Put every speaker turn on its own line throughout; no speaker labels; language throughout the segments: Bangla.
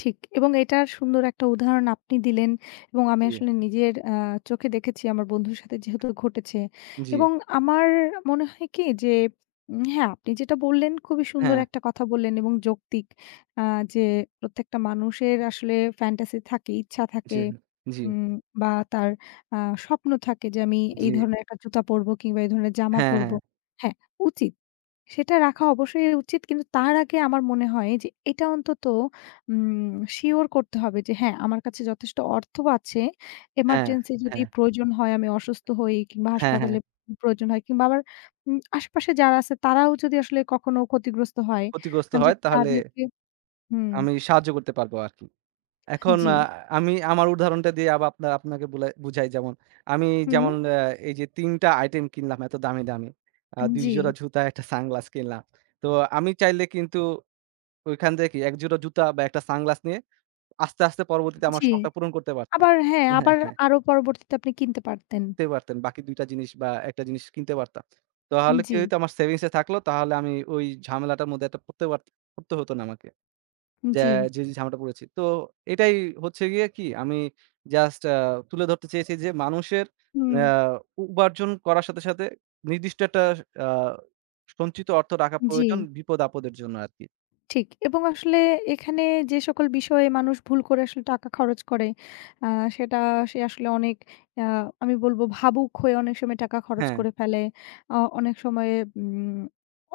ঠিক এবং এটার সুন্দর একটা উদাহরণ আপনি দিলেন। এবং আমি
জি।
আসলে নিজের আ চোখে দেখেছি, আমার বন্ধুর সাথে যেহেতু ঘটেছে।
জি।
এবং আমার মনে হয় কি? যে উম হ্যাঁ আপনি যেটা বললেন, খুবই সুন্দর
হ্যাঁ।
একটা কথা বললেন এবং যৌক্তিক। আ যে, "প্রত্যেকটা মানুষের আসলে fantasy থাকে, ইচ্ছা থাকে
জেন জি।
উম বা তার আ স্বপ্ন থাকে যে আমি এই
জি।
ধরনের একটা জুতা পরবো কিংবা এই ধরনের জামা
হ্যাঁ,
পরবো"
হ্যাঁ।
হ্যাঁ, উচিত সেটা রাখা অবশ্যই উচিত। কিন্তু তার আগে আমার মনে হয় যে এটা অন্তত উম শিওর করতে হবে যে, "হ্যাঁ! আমার কাছে যথেষ্ট অর্থও আছে,
হ্যাঁ,
এমার্জেন্সি যদি
হ্যাঁ।
প্রয়োজন হয় আমি অসুস্থ হই কিংবা
হ্যাঁ, হ্যাঁ।
হাসপাতালে উম প্রয়োজন হয় কিংবা আমার উম আশপাশে যারা আছে তারাও যদি আসলে কখনো ক্ষতিগ্রস্ত হয়,
ক্ষতিগ্রস্ত
আমি যে
হয় তাহলে
তাদেরকে" হুম।
আমি সাহায্য করতে পারবো আরকি।
হা
এখন
জি।
আ আমি আমার উদাহরণটা দিয়ে আব আপনা আপনাকে বুলাই বুঝাই যেমন, আমি যেমন
হু।
অ্যা এইযে ৩ টা আইটেম কিনলাম এত দামি, দামি, আ
এন
২ জোড়া
জি।
জুতা, ১ টা সানগ্লাস কিনলাম। তো আমি চাইলে কিন্তু ঐখান থেকেই ১ জোড়া জুতা বা ১ টা সানগ্লাস নিয়ে আস্তে, আস্তে পরবর্তীতে আমার
জি
শখটা পূরণ করতে পারতাম
আবার হ্যাঁ
হ্যাঁ,
আবার
হ্যাঁ।
আরো পরবর্তীতে আপনি কিনতে পারতেন।
তে পারতেন। বাকি ২ টা জিনিস বা ১ টা জিনিস কিনতে পারতাম।
এন
তাহলে কি
জি।
হইতো আমার সেভিংসে থাকলো তাহলে আমি ওই ঝামেলাটার মধ্যে এট পরতে পারত পড়তে হতো না আমাকে। জ্যা
জি।
যে যে ঝামেলাটা পড়েছি। তো এটাই হচ্ছে গিয়ে কি আমি জাস্ট আ তুলে ধরতে চেয়েছি যে মানুষের
হুম।
নেয়া উ উপার্জন করার সাথে, সাথে নির্দিষ্ট একটা আ সঞ্চিত অর্থ রাখা প্রয়োজন
জি।
বিপদ-আপদের জন্য আরকি।
ঠিক এবং আসলে এখানে যে সকল বিষয়ে মানুষ ভুল করে আসলে টাকা খরচ করে, আ সেটা সে আসলে অনেক অ্যা আমি বলবো ভাবুক হয়ে অনেক সময় টাকা খরচ
হ্যাঁ।
করে ফেলে। আ অনেক সময়ে উম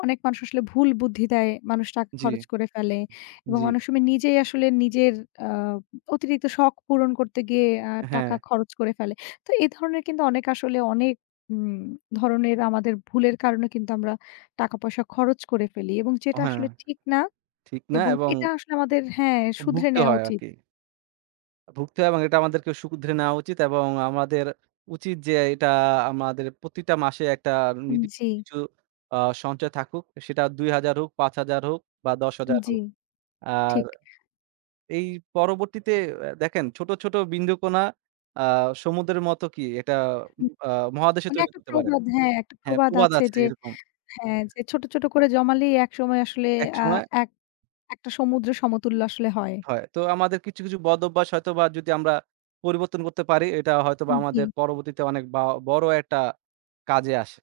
অনেক মানুষ আসলে ভুল বুদ্ধি দেয়, মানুষ টাকা
জি,
খরচ করে ফেলে।
উম
এবং
জি।
অনেক সময় নিজেই আসলে নিজের আ উম অতিরিক্ত শখ পূরণ করতে গিয়ে আ টাকা
হ্যাঁ।
খরচ করে ফেলে। তো এ ধরনের কিন্তু অনেক আসলে অনেক উম ধরনের আমাদের ভুলের কারণে কিন্তু আমরা টাকা পয়সা খরচ করে ফেলি এবং
অ
যেটা
হ্যাঁ,
আসলে ঠিক না।
ঠিক না
এবং
এবং
এটা আসলে আমাদের হ্যাঁ,
অ
শুধরে
ভুগতে
নেয়া
হয়
উচি
আরকি। আ ভুগতে হয় এবং এটা আমাদেরকে শুধরে নেওয়া উচিত এবং আমাদের উচিত যে এইটা আমাদের প্রতিটা মাসে একটা
আন
নিদি
জি।
কিছু আ সঞ্চয় থাকুক। সেটা ৳২,০০০ হোক, ৳৫,০০০ হোক বা ৳১০,০০০
জি,
হো আর
ঠিক।
এই পরবর্তীতে আ দেখেন, "ছোট, ছোট বিন্দুকণা আ সমুদ্রের মত কি এটা
হুম।
উম আ মহাদেশে
মানে
তৈরি
একটা
করতে পারে"
প্রবাদ হ্যাঁ, একটা
হ্যাঁ,
প্রবাদ
প্রবাদ
আছে
আছে
যে
এরকম।
হ্যাঁ যে, "ছোট, ছোট করে জমালেই একসময় আসলে আ
একসময়
এক একটা সমুদ্র সমতুল্য আসলে হয়।"
হয়। তো আমাদের কিছু, কিছু বদভ্যাস হয়তোবা যদি আমরা পরিবর্তন করতে পারি, এটা হয়তোবা
আন
আমাদের
জি।
পরবর্তীতে অনেক বাও বড় একটা কাজে আসে।